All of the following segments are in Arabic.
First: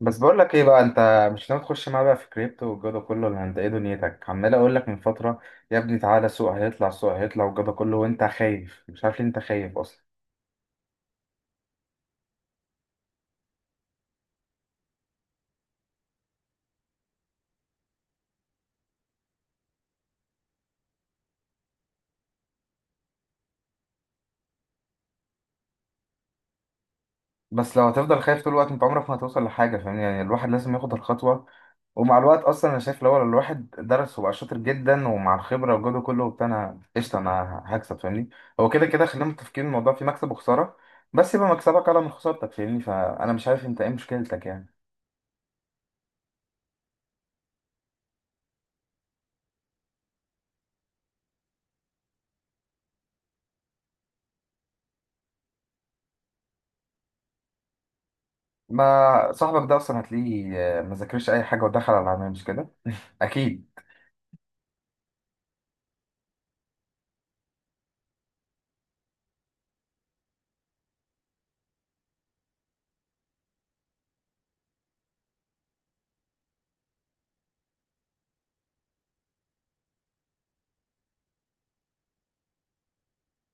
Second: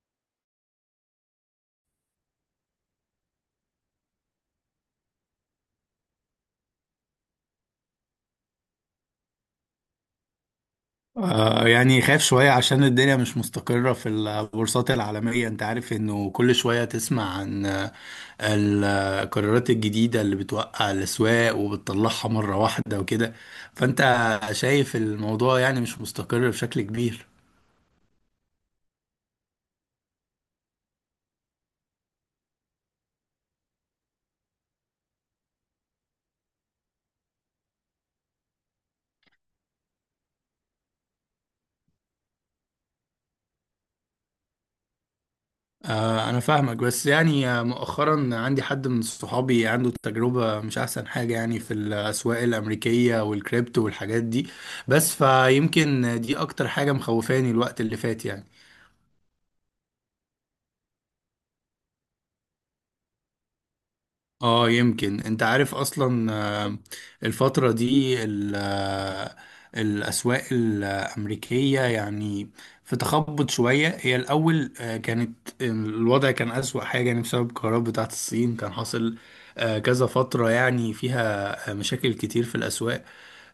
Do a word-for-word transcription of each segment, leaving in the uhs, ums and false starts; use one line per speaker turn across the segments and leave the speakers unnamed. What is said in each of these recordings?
بس بقول لك ايه بقى، انت مش ناوي تخش معايا بقى في كريبتو والجو ده كله، ولا انت ايه دنيتك؟ عمال اقول لك من فتره يا ابني، تعالى. السوق هيطلع، السوق هيطلع والجو ده كله وانت خايف، مش عارف ليه انت خايف اصلا.
آه، يعني خايف شوية عشان الدنيا مش مستقرة في البورصات العالمية. انت عارف انه كل شوية تسمع عن آه، القرارات الجديدة اللي بتوقع الأسواق وبتطلعها مرة واحدة وكده. فانت شايف الموضوع يعني مش مستقر بشكل كبير.
بس لو هتفضل خايف طول الوقت انت عمرك ما هتوصل لحاجه، فاهم؟ يعني الواحد لازم ياخد الخطوه. ومع الوقت اصلا انا شايف لو الواحد درس وبقى شاطر جدا ومع الخبره والجو ده كله وبتاع، انا قشطه، انا هكسب، فاهمني؟ هو كده كده خلينا متفقين، الموضوع فيه مكسب وخساره، بس يبقى مكسبك اعلى من خسارتك، فاهمني؟ فانا مش عارف انت ايه مشكلتك يعني.
آه، انا فاهمك بس يعني آه، مؤخرا عندي حد من صحابي عنده تجربة مش احسن حاجة يعني في الأسواق الأمريكية والكريبتو والحاجات دي. بس فيمكن دي اكتر حاجة مخوفاني الوقت اللي فات يعني.
ما صاحبك ده اصلا هتلاقيه، آه، ما ذاكرش اي حاجه ودخل على العناية، مش كده؟ اكيد.
اه يمكن انت عارف اصلا آه، الفترة دي ال- آه، الاسواق الامريكية يعني في تخبط شوية. هي الاول آه، كانت الوضع كان اسوأ حاجة يعني بسبب القرارات بتاعت الصين. كان حاصل آه، كذا فترة يعني فيها آه، مشاكل كتير في الاسواق.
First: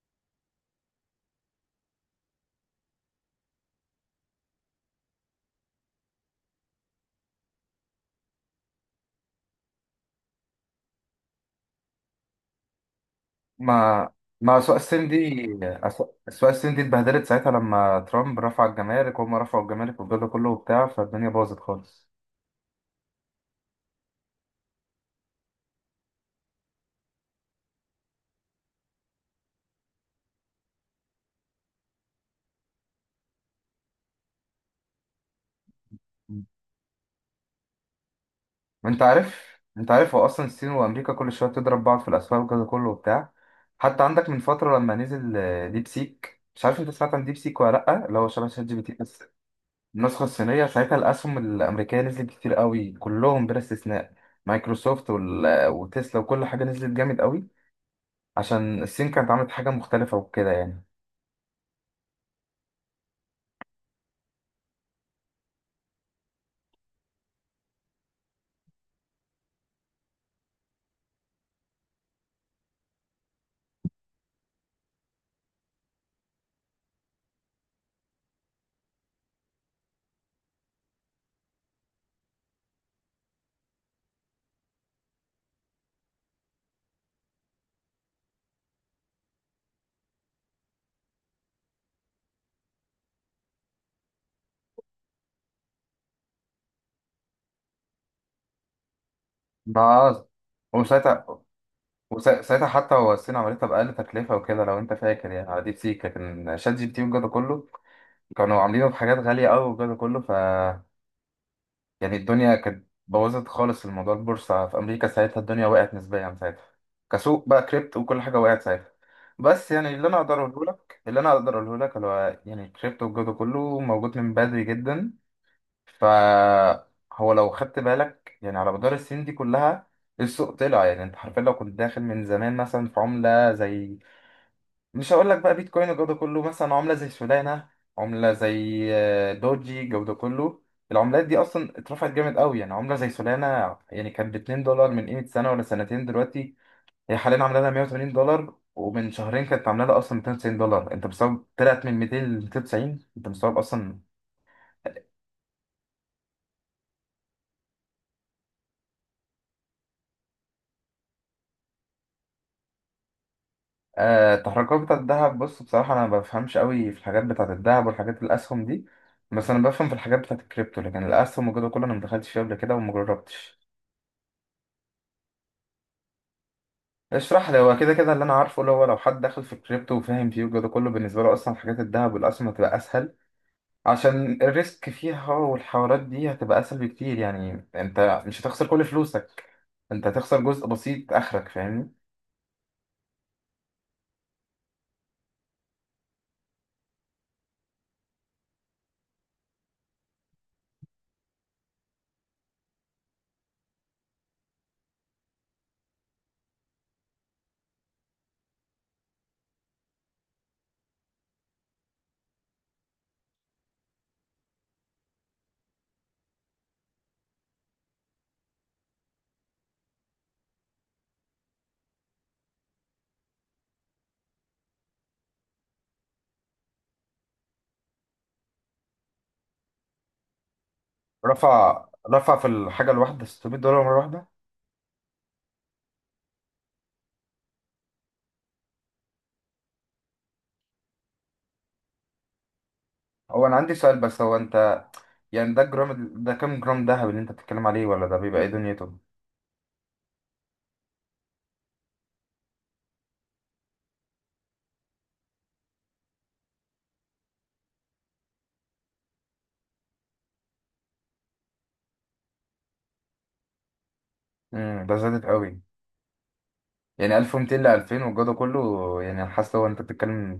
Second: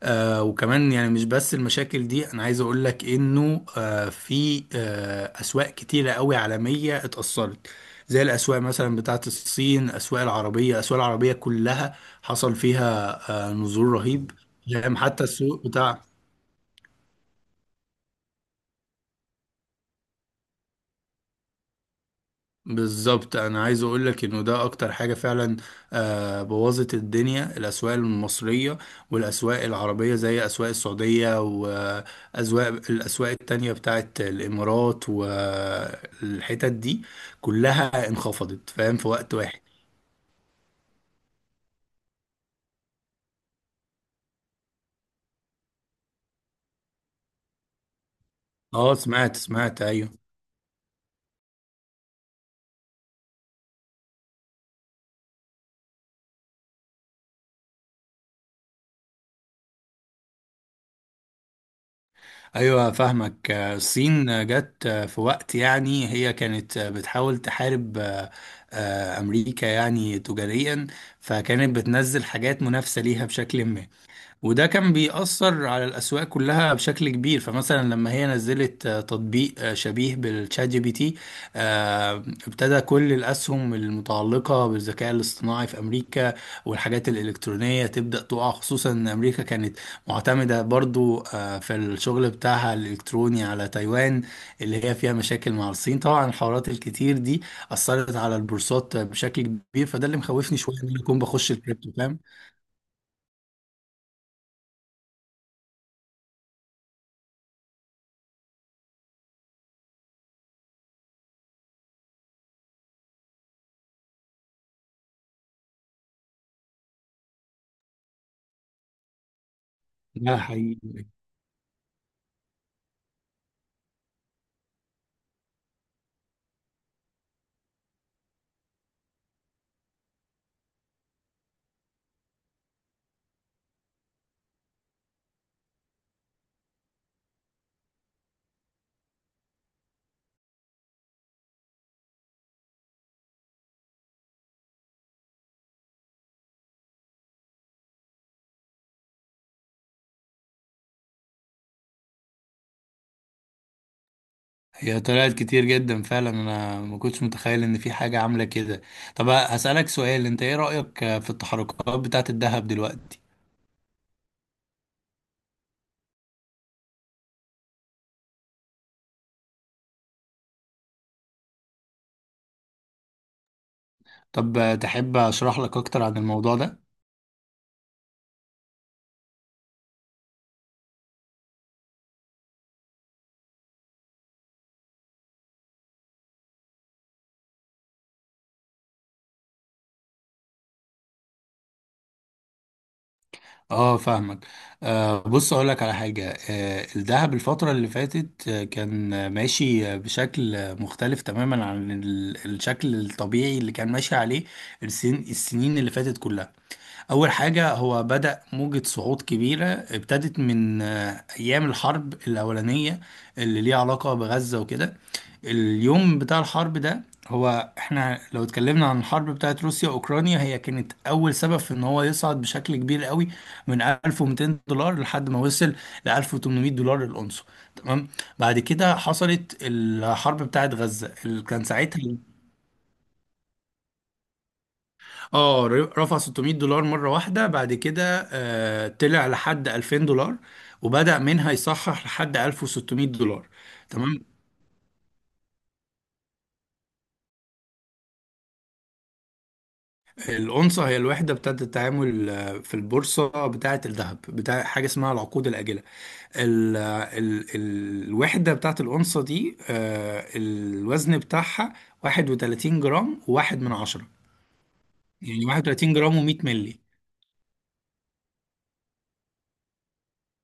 آه وكمان يعني مش بس المشاكل دي انا عايز اقول لك انه آه في آه اسواق كتيره قوي عالميه اتاثرت زي الاسواق مثلا بتاعه الصين. اسواق العربيه الاسواق العربيه كلها حصل فيها آه نزول
ما
رهيب.
ما اسواق
يعني
الصين دي،
حتى السوق بتاع.
أسواق أسواق الصين دي اتبهدلت ساعتها لما ترامب رفع الجمارك وهم رفعوا الجمارك والجو ده كله وبتاع، فالدنيا باظت خالص.
بالظبط انا عايز اقول لك انه ده اكتر حاجه فعلا آه، بوظت الدنيا الاسواق المصريه والاسواق العربيه زي اسواق السعوديه واسواق الاسواق التانية بتاعت الامارات
م.
والحتت دي كلها انخفضت فاهم
انت
في وقت
عارف،
واحد.
انت عارف هو اصلا الصين وامريكا كل شويه بتضرب بعض في الاسواق والجو ده كله وبتاع. حتى عندك من فتره لما نزل آه، ديب سيك، مش عارف انت سمعت عن ديب سيك ولا لا؟ اللي هو شبه شات جي بي تي
اه
بس
سمعت سمعت ايوه.
النسخة الصينية. ساعتها الأسهم الأمريكية نزلت كتير قوي، كلهم بلا استثناء، مايكروسوفت وال- وتسلا وكل حاجة نزلت جامد قوي، عشان الصين كانت عملت حاجة مختلفة وكده يعني.
ايوه فاهمك آه، الصين آه، جت آه، في وقت يعني هي كانت آه، بتحاول تحارب آه، آه، امريكا يعني تجاريا. فكانت بتنزل حاجات منافسه ليها بشكل ما. وده كان بيأثر على الأسواق كلها بشكل كبير. فمثلا لما هي نزلت آه، تطبيق آه، شبيه بالشات جي بي تي آه، ابتدى كل الأسهم المتعلقة بالذكاء الاصطناعي في أمريكا والحاجات الإلكترونية تبدأ تقع. خصوصا إن أمريكا كانت معتمدة برضو آه، في الشغل بتاعها الإلكتروني على تايوان اللي هي فيها مشاكل مع الصين. طبعا الحوارات الكتير دي أثرت على البورصات بشكل كبير فده اللي
ما
مخوفني شوية إن أنا أكون
وساعتها،
بخش الكريبتو فاهم.
وساعتها حتى هو الصين عملتها بأقل تكلفة وكده، لو أنت فاكر يعني على ديب سيك، لكن شات جي بي تي والجو ده كله كانوا عاملينه بحاجات غالية أوي والجو ده كله. يعني الدنيا كانت بوظت خالص الموضوع، البورصة في أمريكا ساعتها الدنيا وقعت نسبيا ساعتها، كسوق بقى كريبتو وكل حاجة وقعت ساعتها. بس يعني اللي أنا
ده
أقدر أقوله لك
حقيقي.
اللي أنا أقدر أقوله لك اللي هو يعني الكريبتو والجو ده كله موجود من بدري جدا. فهو لو خدت بالك يعني على مدار السنين دي كلها، السوق طلع. يعني أنت حرفيا لو كنت داخل من زمان مثلا في عملة زي، مش هقول لك بقى بيتكوين والجو ده كله، مثلا عملة زي سولانا، عملة زي آه، دوجي الجو ده كله، العملات دي اصلا اترفعت جامد قوي. يعني عملة زي سولانا يعني كانت ب اتنين دولار من قيمة سنة ولا سنتين، دلوقتي هي حاليا عاملة لها مية وتمانين دولار، ومن شهرين كانت عاملة لها اصلا مئتين وتسعين دولار. انت مستوعب؟ طلعت من مئتين ل مئتين وتسعين، انت مستوعب اصلا؟
هي طلعت كتير جدا فعلا انا ما كنتش متخيل ان في حاجة عاملة كده. طب هسألك سؤال انت ايه رأيك في التحركات بتاعة الذهب دلوقتي؟
آه، التحركات بتاعت الذهب. بص بصراحة انا ما بفهمش قوي في الحاجات بتاعت الذهب والحاجات الاسهم دي، بس انا بفهم في الحاجات بتاعت الكريبتو. لكن الاسهم والجو ده كله انا ما دخلتش فيه قبل كده وما جربتش.
طب تحب اشرح لك اكتر عن الموضوع ده؟
اشرح لي. هو كده كده اللي انا عارفه اللي هو لو حد داخل في الكريبتو وفاهم فيه والجو ده كله، بالنسبه له اصلا حاجات الذهب والاسهم هتبقى اسهل، عشان الريسك فيها والحوارات دي هتبقى اسهل بكتير. يعني انت مش هتخسر كل فلوسك، انت هتخسر جزء بسيط اخرك، فاهمني؟
اه فاهمك. آه بص اقول لك على حاجة. آه الذهب الفترة اللي فاتت آه، كان آه، ماشي آه، بشكل آه، مختلف تماما عن ال- الشكل الطبيعي اللي كان ماشي عليه السن السنين اللي فاتت كلها. أول حاجة هو بدأ موجة صعود كبيرة ابتدت من آه، أيام الحرب الأولانية اللي ليها علاقة بغزة وكده. اليوم بتاع الحرب ده هو احنا لو اتكلمنا عن الحرب بتاعت روسيا وأوكرانيا هي كانت أول سبب في إن هو يصعد بشكل كبير قوي من ألف ومتين دولار لحد ما وصل ل ألف وثمانمئة دولار الأونصة. تمام. بعد كده حصلت الحرب بتاعت غزة اللي كان
رفع
ساعتها.
رفع في الحاجه الواحده ستمية دولار مره واحده.
اه. رفع ستمئة دولار مرة واحدة بعد كده آه طلع لحد ألفين دولار وبدأ منها يصحح لحد ألف وستمئة دولار.
هو انا عندي سؤال
تمام.
بس، هو انت يعني ده جرام؟ ده كام جرام دهب اللي انت بتتكلم عليه؟ ولا ده بيبقى ايه دنيته؟
الأونصة هي الوحدة بتاعة التعامل آه، في البورصة بتاعة الذهب بتاع حاجة اسمها العقود الآجلة. ال ال ال الوحدة بتاعة الأونصة دي آه الوزن بتاعها واحد وثلاثين جرام وواحد من عشرة.
امم ده زادت
يعني
قوي
واحد وثلاثين جرام و100 مللي.
يعني، ألف ومئتين ل ألفين والجو ده كله، يعني حاسس هو انت بتتكلم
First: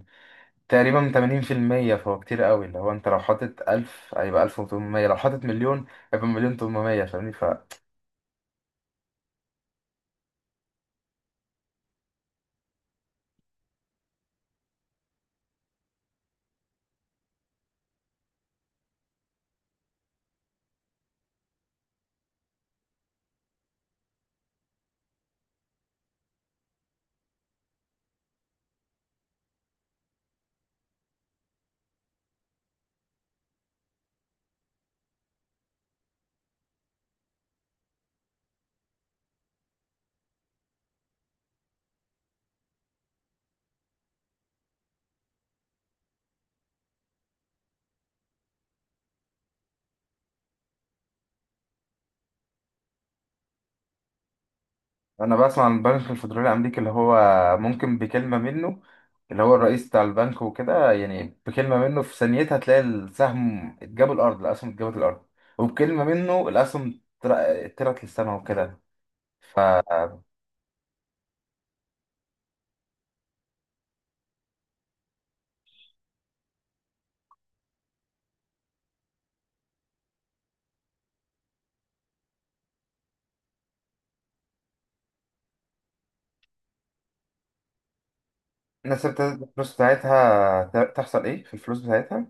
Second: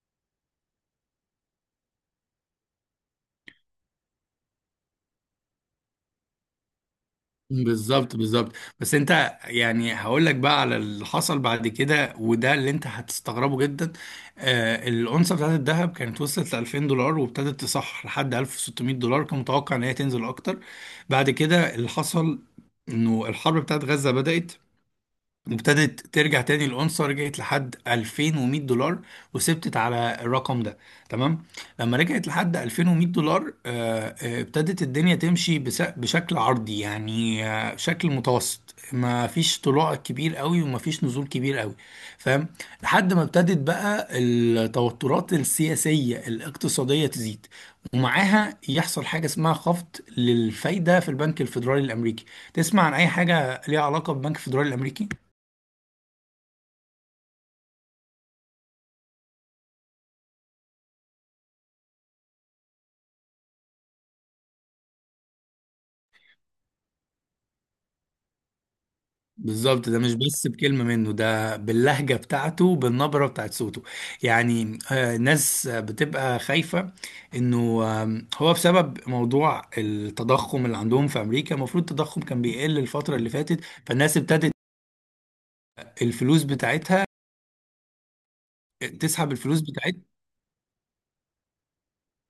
تقريبا تمانين في المية، فهو كتير قوي. اللي هو انت لو حاطط ألف هيبقى ألف وتمنمية، لو حاطط مليون هيبقى مليون تمنمية، فاهمني؟ فانا
بالظبط بالظبط. بس انت يعني هقول لك بقى على اللي حصل بعد كده وده اللي انت هتستغربه جدا. آه الأونصة بتاعت الذهب كانت وصلت ل ألفين دولار وابتدت تصح لحد ألف وستمية دولار. كان متوقع ان هي تنزل اكتر. بعد كده اللي حصل انه الحرب بتاعت غزة بدأت. ابتدت ترجع تاني الأونصة رجعت لحد ألفين ومئة دولار وثبتت على الرقم ده. تمام. لما رجعت لحد ألفين ومية دولار آه، آه، ابتدت الدنيا تمشي بس- بشكل عرضي يعني آه، شكل متوسط ما فيش طلوع كبير قوي وما فيش نزول كبير قوي فاهم. لحد ما ابتدت بقى التوترات السياسية الاقتصادية تزيد ومعاها يحصل حاجة اسمها خفض للفايدة في البنك الفيدرالي الأمريكي. تسمع عن أي حاجة ليها علاقة بالبنك الفيدرالي الأمريكي؟
بسمع عن البنك الفيدرالي الامريكي، اللي هو ممكن بكلمة منه، اللي هو الرئيس بتاع البنك وكده يعني، بكلمة منه في ثانيتها تلاقي السهم اتجاب الارض، الاسهم اتجابت الارض، وبكلمة منه الاسهم طر- طلعت للسما وكده.
بالظبط. ده
فالناس
مش بس بكلمة منه ده باللهجة بتاعته بالنبرة بتاعت صوته. يعني آه، ناس آه، بتبقى خايفة انه آم، هو بسبب موضوع التضخم اللي عندهم في امريكا. المفروض التضخم كان بيقل الفترة اللي فاتت. فالناس ابتدت الفلوس بتاعتها
ابتدت
تسحب الفلوس
الفلوس
بتاعتها.
بتاعتها، ت- تحصل ايه في الفلوس بتاعتها؟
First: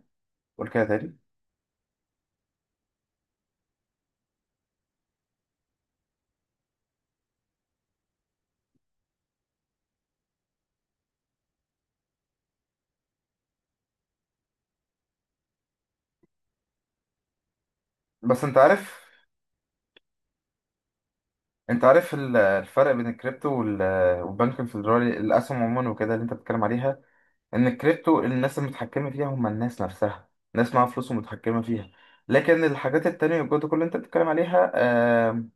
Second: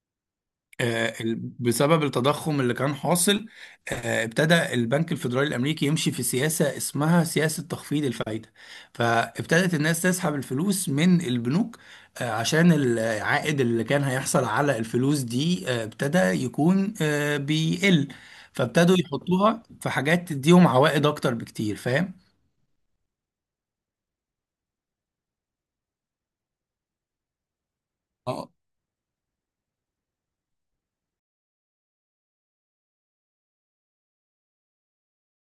قول كده
آه،
تاني.
ال- بسبب التضخم اللي كان حاصل آه، ابتدى البنك الفيدرالي الامريكي يمشي في سياسه اسمها سياسه تخفيض الفائده. فابتدت الناس تسحب الفلوس من البنوك آه، عشان العائد اللي كان هيحصل على الفلوس دي آه، ابتدى يكون آه، بيقل.
بس انت
فابتدوا
عارف،
يحطوها في حاجات تديهم عوائد اكتر بكتير
انت
فاهم.
عارف ال- الفرق بين الكريبتو وال- والبنك الفيدرالي، الاسهم عموما وكده اللي انت بتتكلم عليها، ان الكريبتو الناس المتحكمه فيها هم الناس نفسها، ناس معاها فلوس ومتحكمه فيها. لكن الحاجات التانية والجودة كل اللي انت بتتكلم عليها، آم،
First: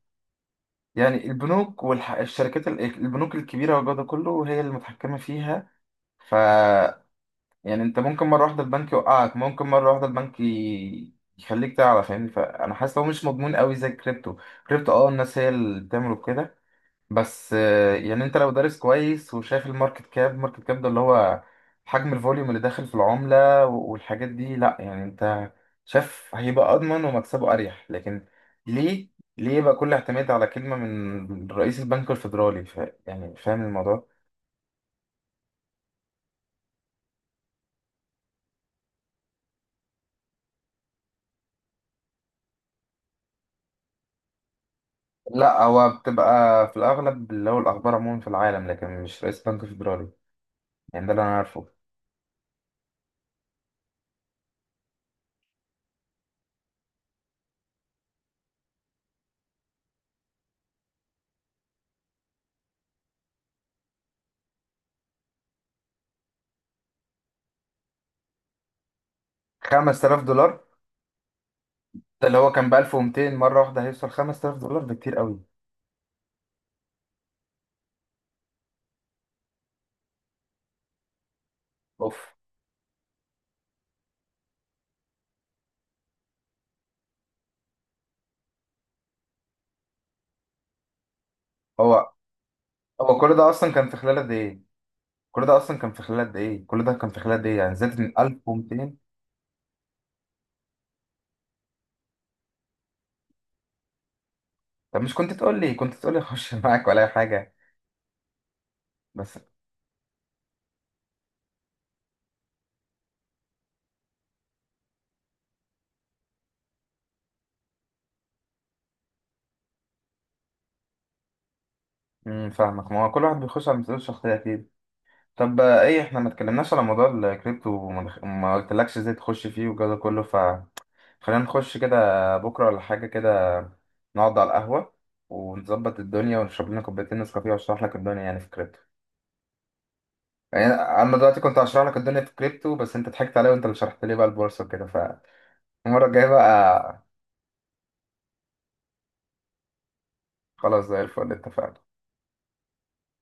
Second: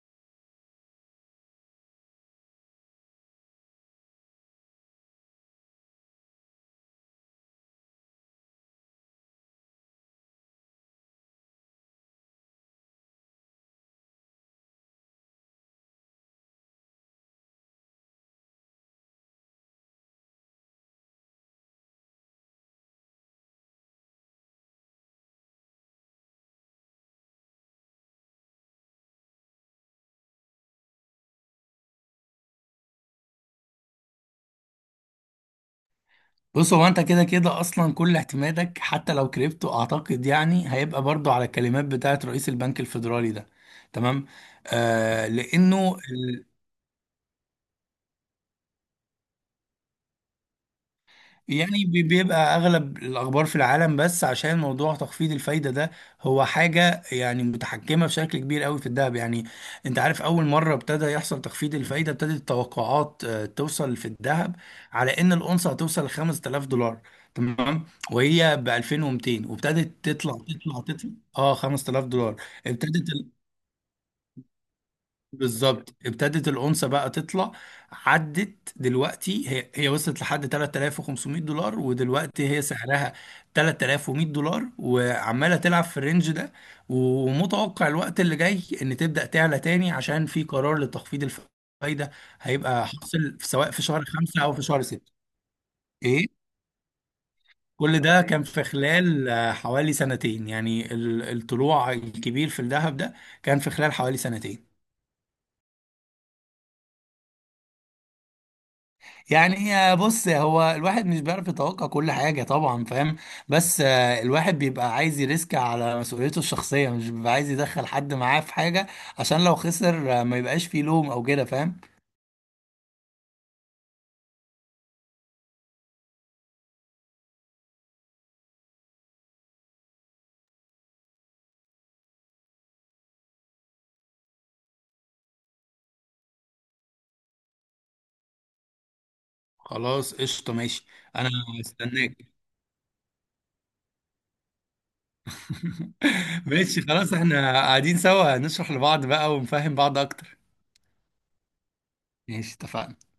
يعني البنوك والشركات، البنوك الكبيرة والجودة كله هي اللي متحكمة فيها. ف يعني انت ممكن مرة واحدة البنك يوقعك، ممكن مرة واحدة البنك ي- يخليك تعلى، فاهمني؟ فانا حاسس لو مش مضمون قوي زي الكريبتو. كريبتو اه الناس هي اللي بتعمله كده. بس آه، يعني انت لو دارس كويس وشايف الماركت كاب، الماركت كاب ده اللي هو حجم الفوليوم اللي داخل في العملة و- والحاجات دي، لا يعني انت شايف هيبقى اضمن ومكسبه اريح. لكن ليه ليه يبقى كل اعتماد على كلمة من رئيس البنك الفيدرالي؟ فا- يعني فاهم الموضوع.
بص هو انت كده كده اصلا كل اعتمادك حتى لو كريبتو اعتقد يعني هيبقى برضو على الكلمات بتاعت رئيس البنك الفيدرالي ده. تمام. آه
لا، هو
لانه بالظبط.
بتبقى في الاغلب اللي هو الاخبار عموما في العالم، لكن مش رئيس البنك الفيدرالي، يعني ده اللي انا عارفه.
يعني بي- بيبقى اغلب الاخبار في العالم بس عشان موضوع تخفيض الفايده ده هو حاجه يعني متحكمه بشكل كبير قوي في الذهب. يعني انت عارف اول مره ابتدى يحصل تخفيض الفايده ابتدت التوقعات آه، توصل في الذهب على ان الاونصه هتوصل ل خمستلاف دولار. تمام. وهي ب ألفين ومئتين وابتدت
5000
تطلع
دولار
تطلع تطلع. اه 5000
ده
دولار
اللي هو كان ب
ابتدت
ألف ومئتين، مرة واحدة هيوصل خمسة آلاف دولار؟ بكتير قوي.
بالظبط ابتدت الأونصة بقى تطلع. عدت دلوقتي هي هي وصلت لحد ثلاثة آلاف وخمسمئة دولار
اوف.
ودلوقتي هي سعرها ثلاثة آلاف ومئة دولار وعمالة تلعب في الرينج ده. ومتوقع الوقت اللي جاي ان تبدأ تعلى تاني عشان في قرار لتخفيض الفايدة
هو
هيبقى
هو كل
حاصل في-
ده
سواء
اصلا
في
كان في
شهر
خلال قد
خمسة او في
ايه
شهر ستة.
كل ده اصلا كان في خلال قد
ايه.
ايه كل ده كان في خلال قد ايه؟ يعني
كل
زادت من
ده كان في
ألف ومئتين.
خلال آه، حوالي سنتين يعني ال- الطلوع الكبير في الذهب ده كان في خلال حوالي سنتين.
طب مش كنت تقول لي كنت تقول لي اخش معاك ولا اي حاجه؟ بس
يعني هي بص هو الواحد مش بيعرف يتوقع كل حاجة طبعا فاهم. بس آه، الواحد بيبقى عايز يريسك على مسؤوليته الشخصية مش بيبقى عايز يدخل حد معاه في حاجة عشان لو خسر آه، ما يبقاش فيه لوم او كده فاهم.
امم فاهمك. ما هو كل واحد بيخش على مسؤوليته الشخصيه اكيد. طب آه، ايه احنا ما اتكلمناش على موضوع الكريبتو، وما دخ- ما قلتلكش ازاي تخش فيه والجو ده كله، فخلينا نخش كده بكره ولا حاجه كده، نقعد على القهوه ونظبط الدنيا ونشرب لنا كوبايتين نسكافيه واشرح لك الدنيا يعني في كريبتو.
خلاص قشطة
يعني
ماشي.
انا
أنا
دلوقتي كنت هشرح لك
استناك.
الدنيا في كريبتو بس انت ضحكت عليا وانت اللي شرحت لي بقى البورصه وكده. المرة الجاية
ماشي
بقى.
خلاص احنا قاعدين سوا نشرح لبعض بقى ونفهم بعض أكتر.
خلاص، زي الفل، اتفقنا.
ماشي اتفقنا.